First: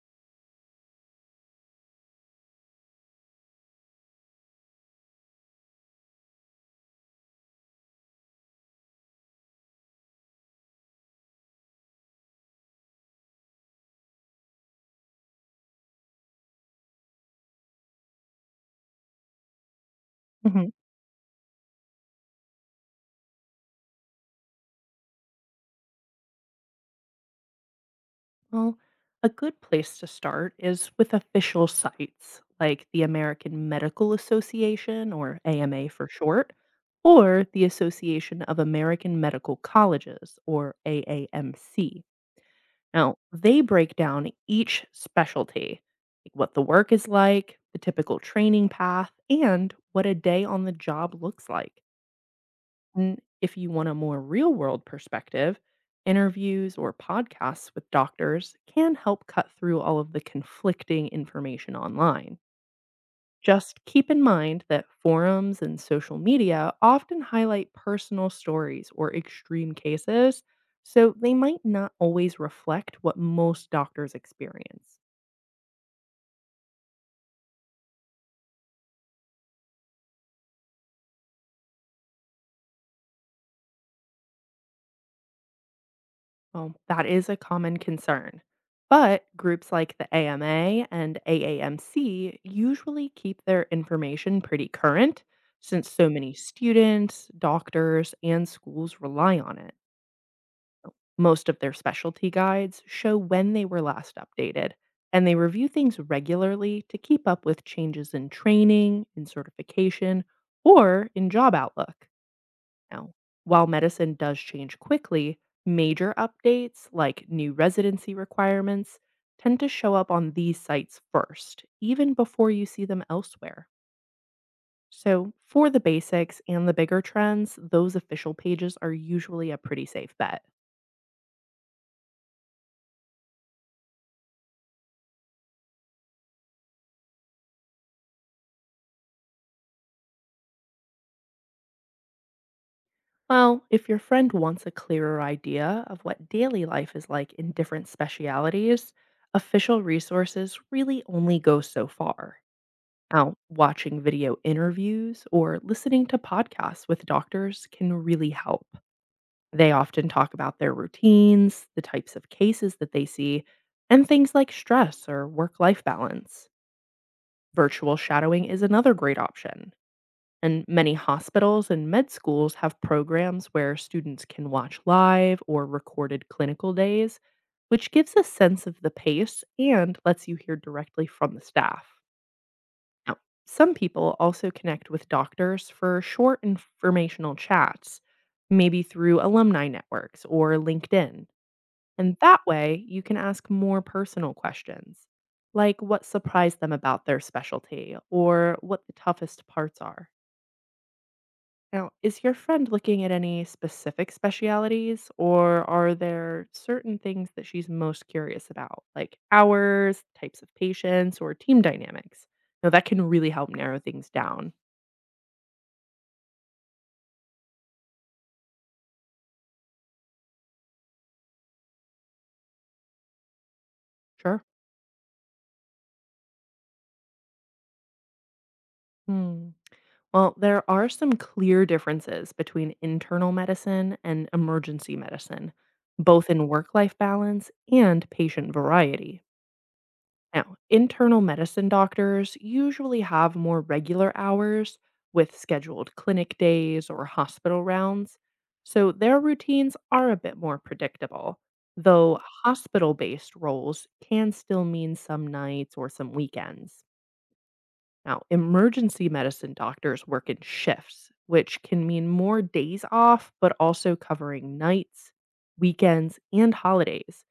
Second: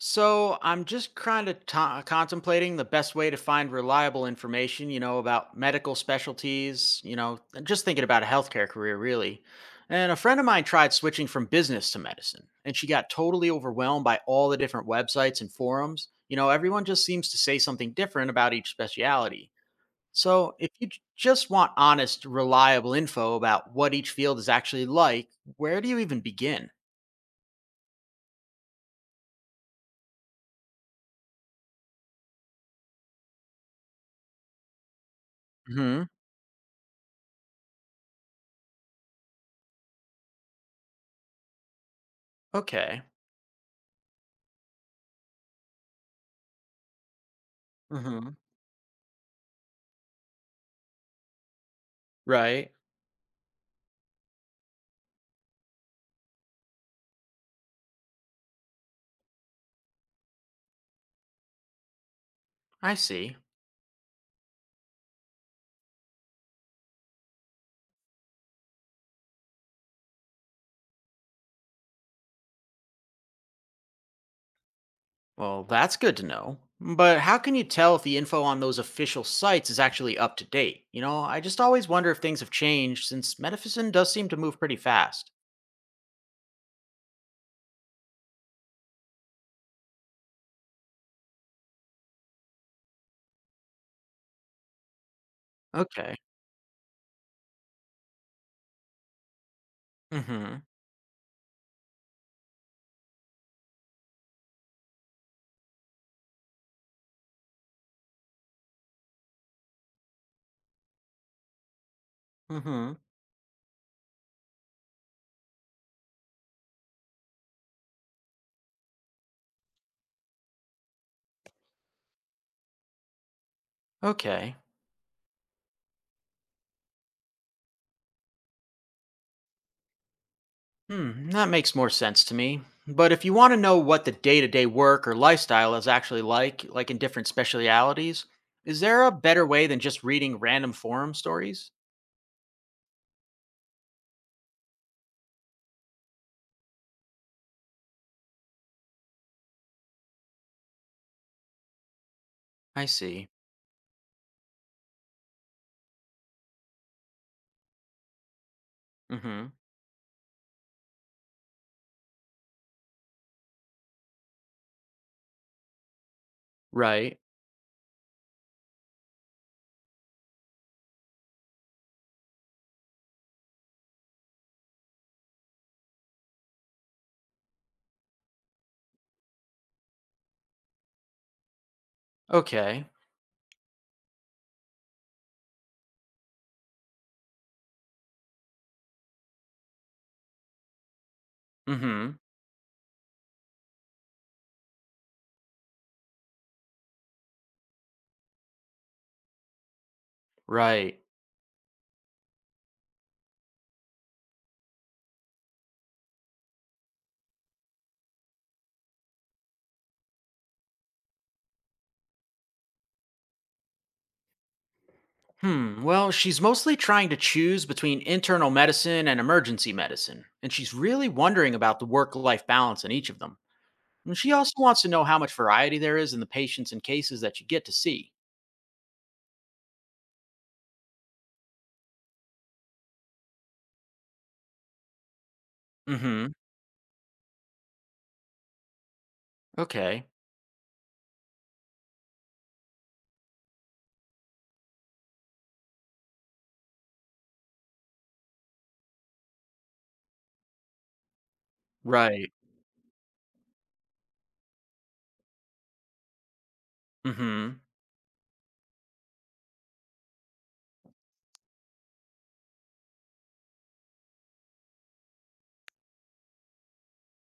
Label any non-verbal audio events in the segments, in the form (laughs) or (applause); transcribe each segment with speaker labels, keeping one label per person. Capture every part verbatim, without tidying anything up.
Speaker 1: So I'm just kind of to contemplating the best way to find reliable information, you know, about medical specialties, you know, and just thinking about a healthcare career, really. And a friend of mine tried switching from business to medicine, and she got totally overwhelmed by all the different websites and forums. You know, everyone just seems to say something different about each specialty. So
Speaker 2: Mhm.
Speaker 1: if you j- just want honest, reliable info about what each field is actually like, where do you even begin?
Speaker 2: Well, a good place to start is with official sites like the American Medical Association, or A M A
Speaker 1: Hmm.
Speaker 2: for short, or the Association of American Medical Colleges, or A A M C.
Speaker 1: Okay.
Speaker 2: Now, they break down each specialty, like what the work is like, the typical
Speaker 1: Hmm.
Speaker 2: training path, and what a day on the job looks like.
Speaker 1: Right.
Speaker 2: And if you want a more real world perspective, interviews or podcasts with doctors can help cut through all of the conflicting information online.
Speaker 1: I see.
Speaker 2: Just keep in mind that forums and social media often highlight personal stories or extreme cases, so they might not always reflect what most doctors experience.
Speaker 1: Well, that's good to know. But how can you tell if the info on those official sites is actually up to date? You know, I just always wonder if things have changed, since medicine does seem to move pretty fast.
Speaker 2: Well, that is a common concern. But groups like the A M A and A A M C usually keep their information pretty current since so
Speaker 1: Okay.
Speaker 2: many students, doctors, and schools rely on it.
Speaker 1: Mhm.
Speaker 2: Most of their specialty guides show when they were last updated, and they review things regularly to keep up with changes in training, in certification, or in job outlook.
Speaker 1: Mhm.
Speaker 2: Now, while medicine does change quickly, major updates like new residency requirements tend to show up on these sites first, even before you see them elsewhere.
Speaker 1: Okay.
Speaker 2: So, for the basics and the bigger trends, those official pages are usually a pretty safe bet.
Speaker 1: Hmm, that makes more sense to me. But if you want to know what the day-to-day work or lifestyle is actually like, like in different specialities, is there a better way than just reading random forum stories?
Speaker 2: Well, if your friend wants a clearer idea of what daily life is like in different specialities, official resources really only go so far.
Speaker 1: I see.
Speaker 2: Now, watching video interviews or listening to podcasts with doctors can really help.
Speaker 1: Mhm.
Speaker 2: They often talk about their routines, the types of cases that they see, and things like stress or work life balance.
Speaker 1: Right.
Speaker 2: Virtual shadowing is another great option. And many hospitals and med schools have programs where students can watch live or recorded clinical days, which gives a sense of the pace and lets you hear directly from the staff.
Speaker 1: Okay.
Speaker 2: Now, some people also connect with doctors for short informational chats, maybe through alumni networks or LinkedIn. And
Speaker 1: Mhm.
Speaker 2: that way, you can ask more personal questions, like what surprised them about their specialty or what the toughest parts are.
Speaker 1: Right.
Speaker 2: Now, is your friend looking at any specific specialities, or are there certain things that she's most curious about, like hours, types of patients, or team dynamics? Now, that can really help narrow things down.
Speaker 1: Hmm. Well, she's mostly trying to choose between internal medicine and emergency medicine, and she's really wondering about the work life balance in each of them. And she
Speaker 2: Sure.
Speaker 1: also wants to know how much variety there is in the patients and cases that you get to see.
Speaker 2: Hmm. Well, there are some clear differences between internal medicine and emergency medicine,
Speaker 1: Mm
Speaker 2: both
Speaker 1: hmm.
Speaker 2: in work life balance and patient variety.
Speaker 1: Okay.
Speaker 2: Now, internal medicine doctors usually have more regular hours with scheduled clinic days or hospital rounds, so their routines are a bit more predictable, though
Speaker 1: Right.
Speaker 2: hospital based roles can still mean some nights or some weekends.
Speaker 1: Mm hmm.
Speaker 2: Now, emergency medicine doctors work in shifts, which can mean more days off, but also covering nights, weekends, and holidays.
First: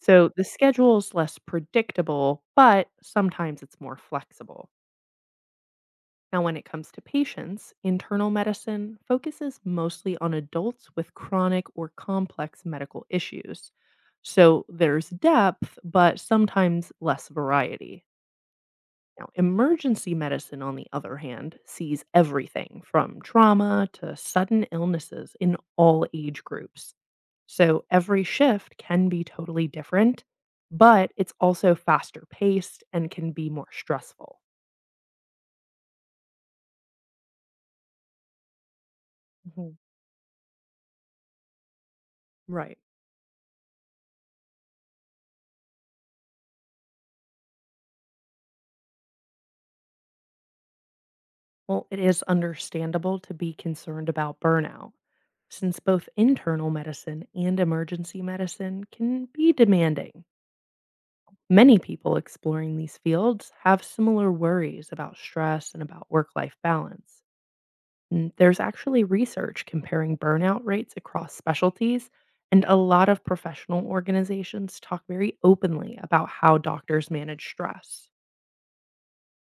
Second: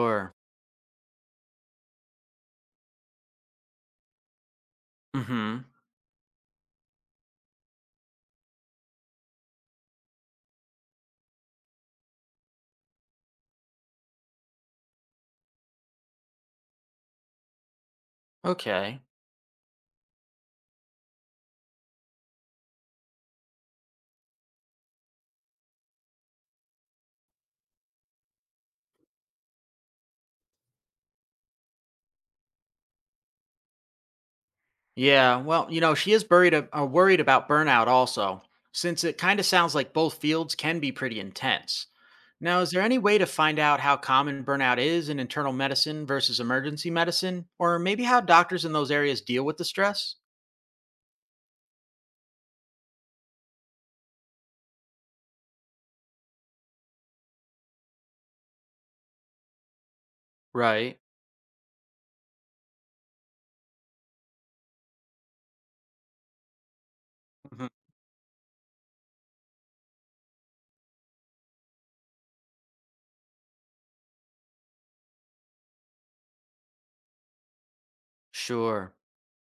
Speaker 2: So the schedule is less predictable, but sometimes it's more flexible.
Speaker 1: Mm hmm.
Speaker 2: Now, when it comes to patients, internal medicine focuses mostly on adults with chronic or complex medical issues. So there's depth, but sometimes less variety.
Speaker 1: Okay.
Speaker 2: Now, emergency medicine, on the other hand, sees everything from trauma to sudden illnesses in all age groups. So every shift can be totally different, but it's also faster paced and can be more stressful.
Speaker 1: Yeah. Well, you know, she is buried, a, uh, worried about burnout also, since it kind of sounds
Speaker 2: Mhm.
Speaker 1: like both fields can be pretty intense. Now, is
Speaker 2: Right.
Speaker 1: there any way to find out how common burnout is in internal medicine versus emergency medicine, or maybe how doctors in those areas deal with the stress?
Speaker 2: Well, it is understandable to be concerned about burnout, since both internal medicine and emergency medicine can be demanding.
Speaker 1: Right.
Speaker 2: Many people exploring these fields have similar worries about stress and about work life balance.
Speaker 1: Mhm.
Speaker 2: And there's actually research comparing burnout rates across specialties, and a lot of professional organizations talk very openly about how doctors manage stress.
Speaker 1: Sure.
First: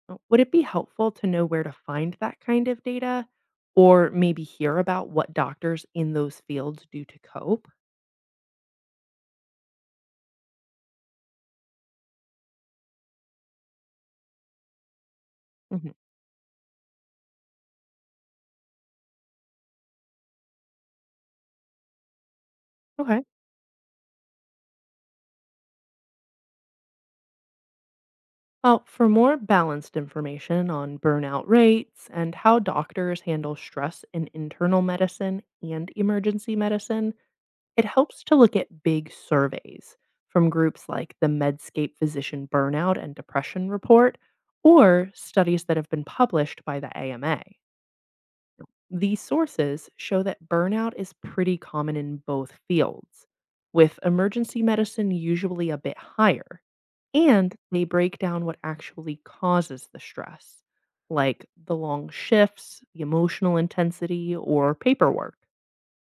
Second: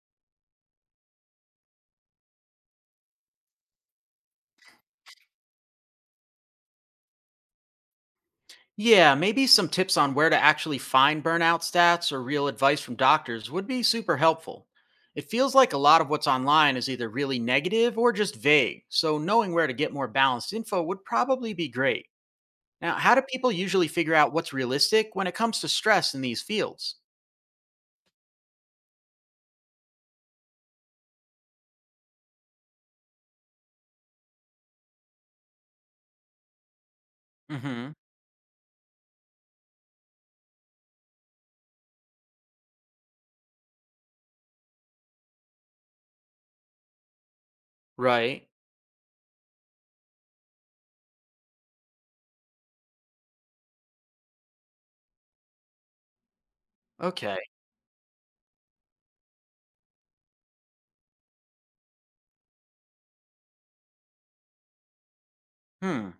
Speaker 2: Uh, Would it be helpful to know where to find that kind of data, or maybe hear about what doctors in those fields do to cope?
Speaker 1: Yeah, maybe some tips on where to actually find burnout stats or real advice from doctors would be super helpful. It feels like a
Speaker 2: Mhm.
Speaker 1: lot of what's online is either really negative or just vague, so knowing where to get more balanced info would probably be great. Now, how do
Speaker 2: Okay.
Speaker 1: people usually figure out what's realistic when it comes to stress in these fields?
Speaker 2: Well, for more balanced information on burnout rates and how doctors handle stress in internal medicine and emergency medicine, it
Speaker 1: Hmm.
Speaker 2: helps to look at big surveys from groups like the Medscape Physician Burnout and Depression Report or studies that have been published by the A M A.
Speaker 1: Right.
Speaker 2: These sources show that burnout is pretty common in both fields, with emergency medicine usually a bit higher
Speaker 1: Okay.
Speaker 2: and they break down what actually causes the stress, like the long shifts, the emotional intensity, or paperwork.
Speaker 1: Hmm.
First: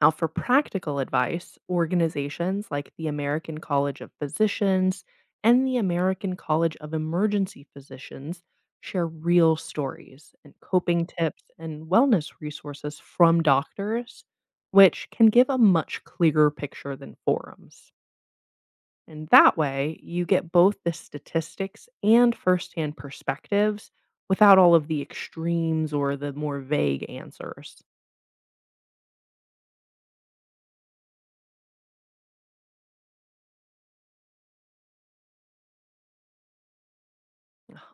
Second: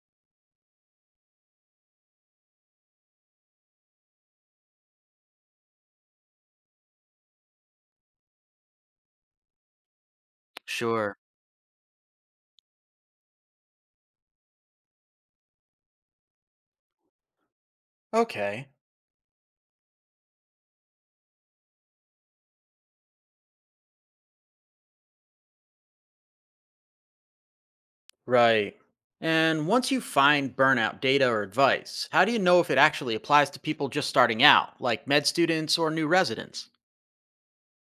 Speaker 2: Now, for practical advice, organizations like the American College of Physicians and the American College of Emergency Physicians share real stories and coping
Speaker 1: Sure.
Speaker 2: tips and wellness resources from doctors, which can give a much clearer picture than forums.
Speaker 1: Okay.
Speaker 2: And that way, you get both the statistics and firsthand perspectives without all of the extremes or the more vague answers.
Speaker 1: Right. And once you find burnout data or advice, how do you know if it actually applies to people just starting out, like med students or new residents?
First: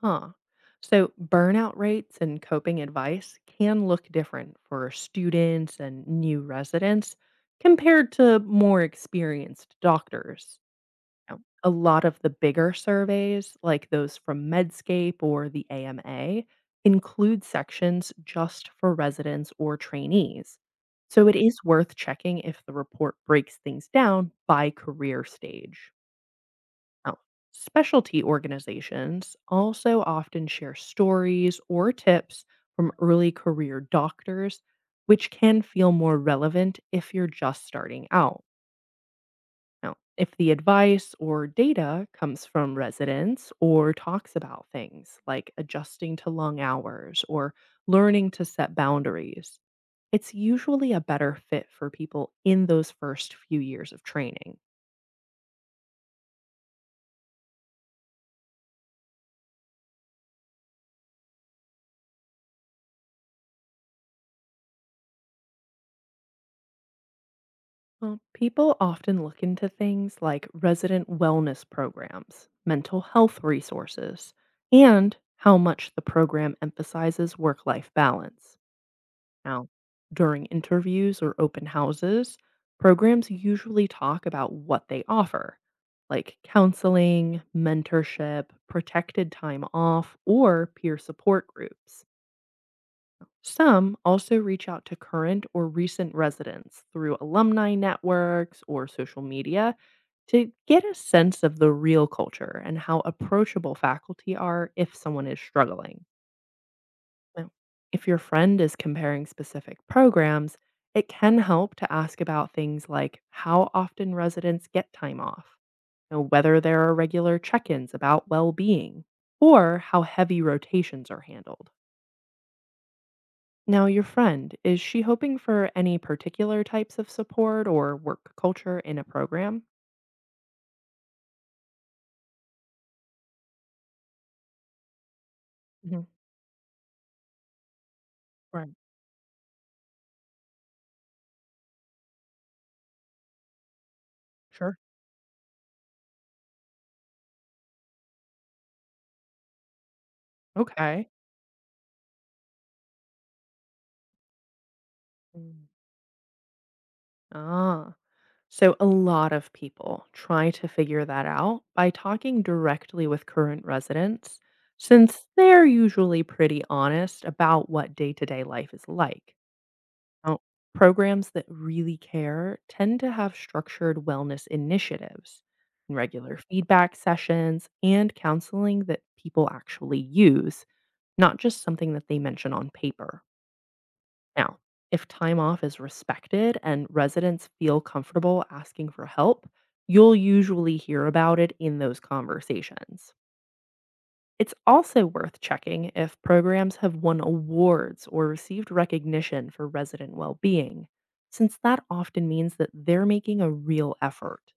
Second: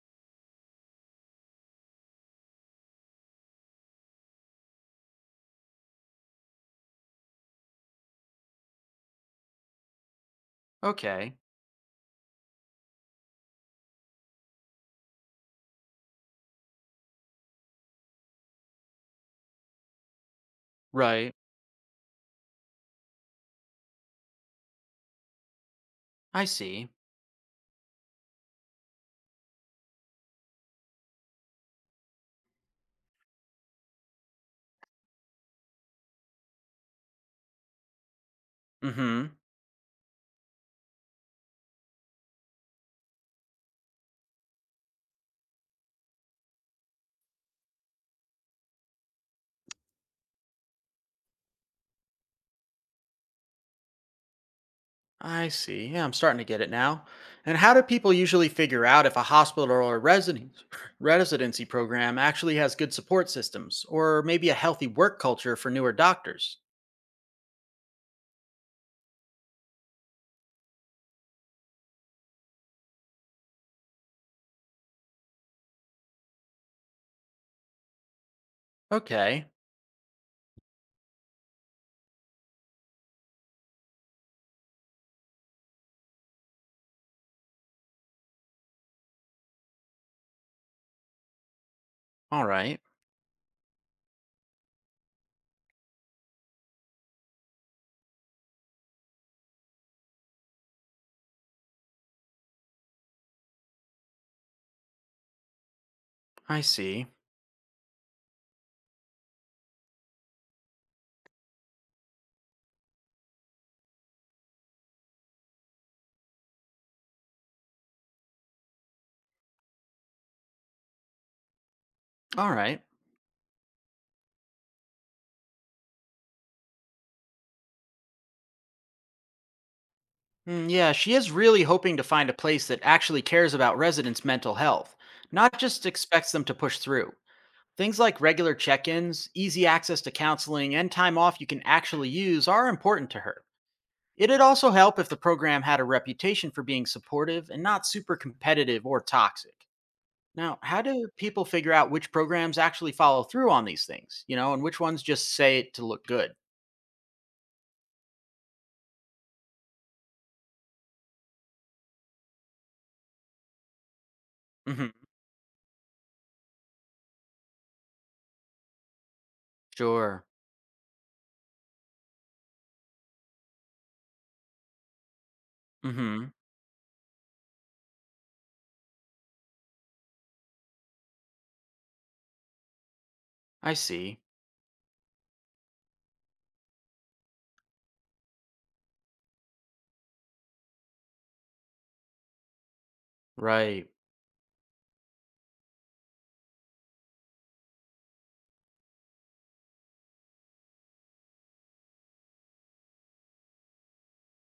Speaker 2: Huh. So, burnout rates and coping advice can look different for students and new residents compared to more experienced doctors.
Speaker 1: Okay.
Speaker 2: Um, a lot of the bigger surveys, like those from Medscape or the A M A, include sections just for residents or trainees. So
Speaker 1: Right.
Speaker 2: it is worth checking if the report breaks things down by career stage.
Speaker 1: I see.
Speaker 2: Now, specialty organizations also often share stories or tips from early career doctors, which can feel more relevant if you're just starting out.
Speaker 1: Mm hmm.
Speaker 2: Now, if the advice or data comes from residents or talks about things like adjusting to long hours or learning to set boundaries, it's usually a better fit for people in those first few years of training.
Speaker 1: I see. Yeah, I'm starting to get it now. And how do people usually figure out if a hospital or resident- (laughs) (sniffs) residency program actually has good support systems or maybe a healthy work culture for newer doctors?
Speaker 2: Well, people often look into things like resident wellness programs, mental health resources, and how much the program emphasizes work life balance.
Speaker 1: Okay.
Speaker 2: Now, during interviews or open houses, programs usually talk about what they offer, like counseling, mentorship, protected time off, or peer support groups.
Speaker 1: All right.
Speaker 2: Some also reach out to current or recent residents through alumni networks or social media to get a sense of the real culture and how approachable faculty are if someone is struggling.
Speaker 1: I see.
Speaker 2: Now, if your friend is comparing specific programs, it can help to ask about things like how often residents get time off, you know, whether there are regular check ins about well being, or how heavy rotations are handled.
Speaker 1: All right.
Speaker 2: Now, your friend, is she hoping for any particular types of support or work culture in a program?
Speaker 1: Mm, yeah, she is really hoping to find a place that actually cares about residents' mental health, not just
Speaker 2: Hmm.
Speaker 1: expects them to push through. Things like regular
Speaker 2: Right.
Speaker 1: check ins, easy access to counseling, and time off you can actually use are important to her. It'd also
Speaker 2: Sure.
Speaker 1: help if the program had a reputation for being supportive and not super competitive or toxic. Now, how do
Speaker 2: Okay.
Speaker 1: people figure out which programs actually follow through on these things, you know, and which ones just say
Speaker 2: Mm.
Speaker 1: it to look good?
Speaker 2: Ah. So, a lot of people try to figure that out by talking directly with current residents,
Speaker 1: Hmm.
Speaker 2: since they're usually pretty honest about what day to day life is like.
Speaker 1: Sure.
Speaker 2: Now, programs that really care tend to have structured wellness initiatives,
Speaker 1: Hmm.
Speaker 2: regular feedback sessions, and counseling that people actually use, not just something that they mention on paper.
Speaker 1: I see.
Speaker 2: Now, if time off is respected and residents feel comfortable asking for help, you'll usually hear about it in those conversations.
Speaker 1: Right.
Speaker 2: It's also worth checking if programs have won awards or received recognition for resident well being, since that often means that they're making a real effort.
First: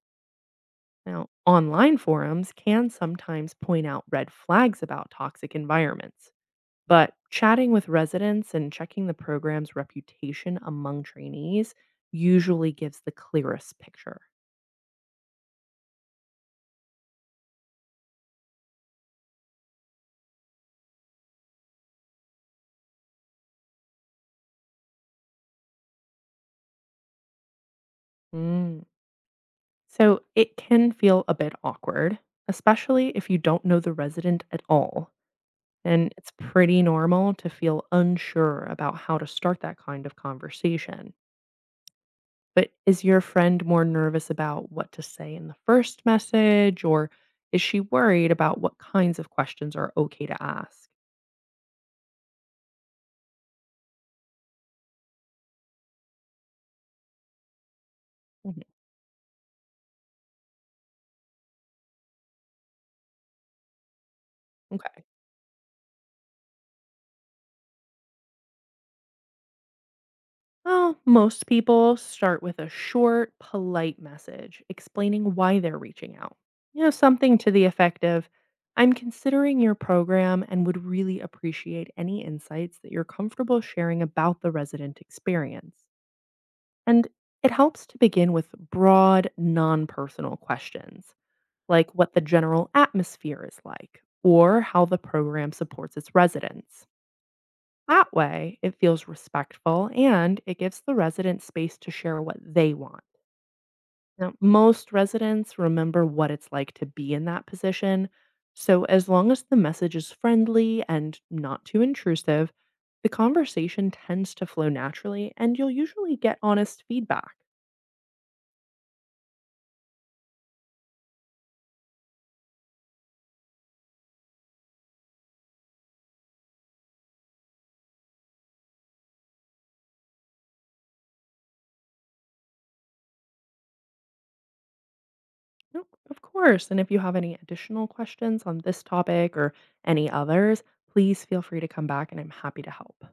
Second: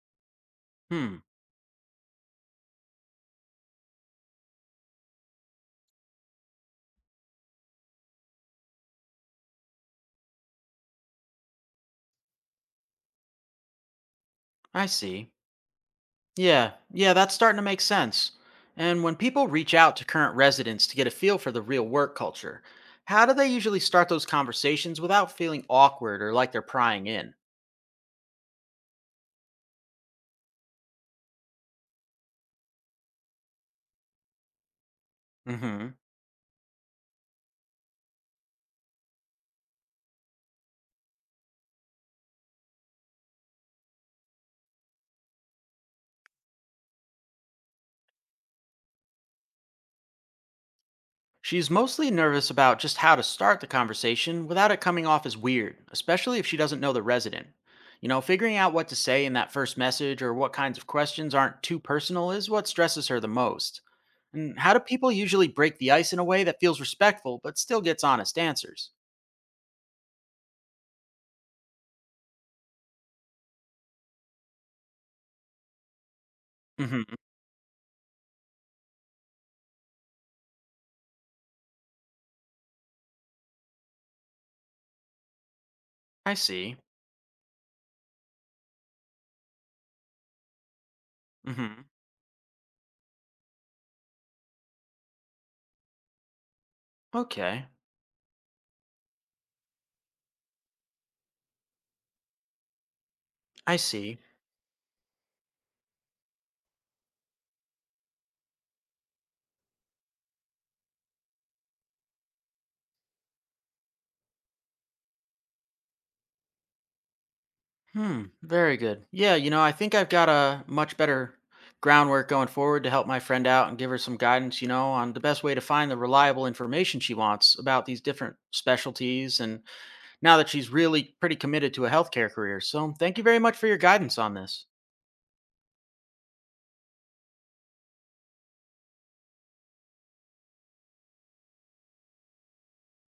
Speaker 1: Hmm.
Speaker 2: Now, online forums can sometimes point out red flags about toxic environments, but chatting with residents and checking the program's reputation among trainees usually gives the clearest picture.
Speaker 1: I see. Yeah, yeah, that's starting to make sense. And when people reach out to current residents to get a feel for the real work culture, how do they usually start those conversations without feeling awkward or like they're prying in?
Speaker 2: Mm, So it can feel a bit awkward, especially if you don't know the resident at all.
Speaker 1: Hmm.
Speaker 2: And it's pretty normal to feel unsure about how to start that kind of conversation. But is your friend more nervous about what to say in the first message, or is she worried about what kinds of questions are okay to ask?
Speaker 1: She's mostly nervous about just how to start the conversation without it coming off as weird, especially if she doesn't know the resident. You know, figuring
Speaker 2: Mhm.
Speaker 1: out what to say in that first message or what kinds of questions aren't too personal is what stresses her the most. And how do
Speaker 2: Okay.
Speaker 1: people usually break the ice in a way that feels respectful but still gets honest answers?
Speaker 2: Well, most people start with a short, polite message explaining why they're reaching out. You know,
Speaker 1: Hmm.
Speaker 2: something to the effect of, I'm considering your program and would really appreciate any insights that you're comfortable sharing about the resident experience.
Speaker 1: I see.
Speaker 2: And it helps to begin with broad, non personal questions,
Speaker 1: Hmm.
Speaker 2: like what the general atmosphere is like or how the program supports its residents.
Speaker 1: Okay.
Speaker 2: That way, it feels respectful and it gives the resident space to share what they want.
Speaker 1: I see.
Speaker 2: Now, most residents remember what it's like to be in that position. So, as long as the message is friendly and not too intrusive, the conversation tends to flow naturally and you'll usually get honest feedback.
Speaker 1: Hmm. Very good. Yeah. You know, I think I've got a much better groundwork going forward to help my friend out and give her some guidance, you know, on the best way to find the reliable information she wants about these different specialties. And now that she's really pretty committed to a healthcare career. So thank you very much for your guidance on this.
Speaker 2: No, of course. And if you have any additional questions on this topic or any others, please feel free to come back and I'm happy to help.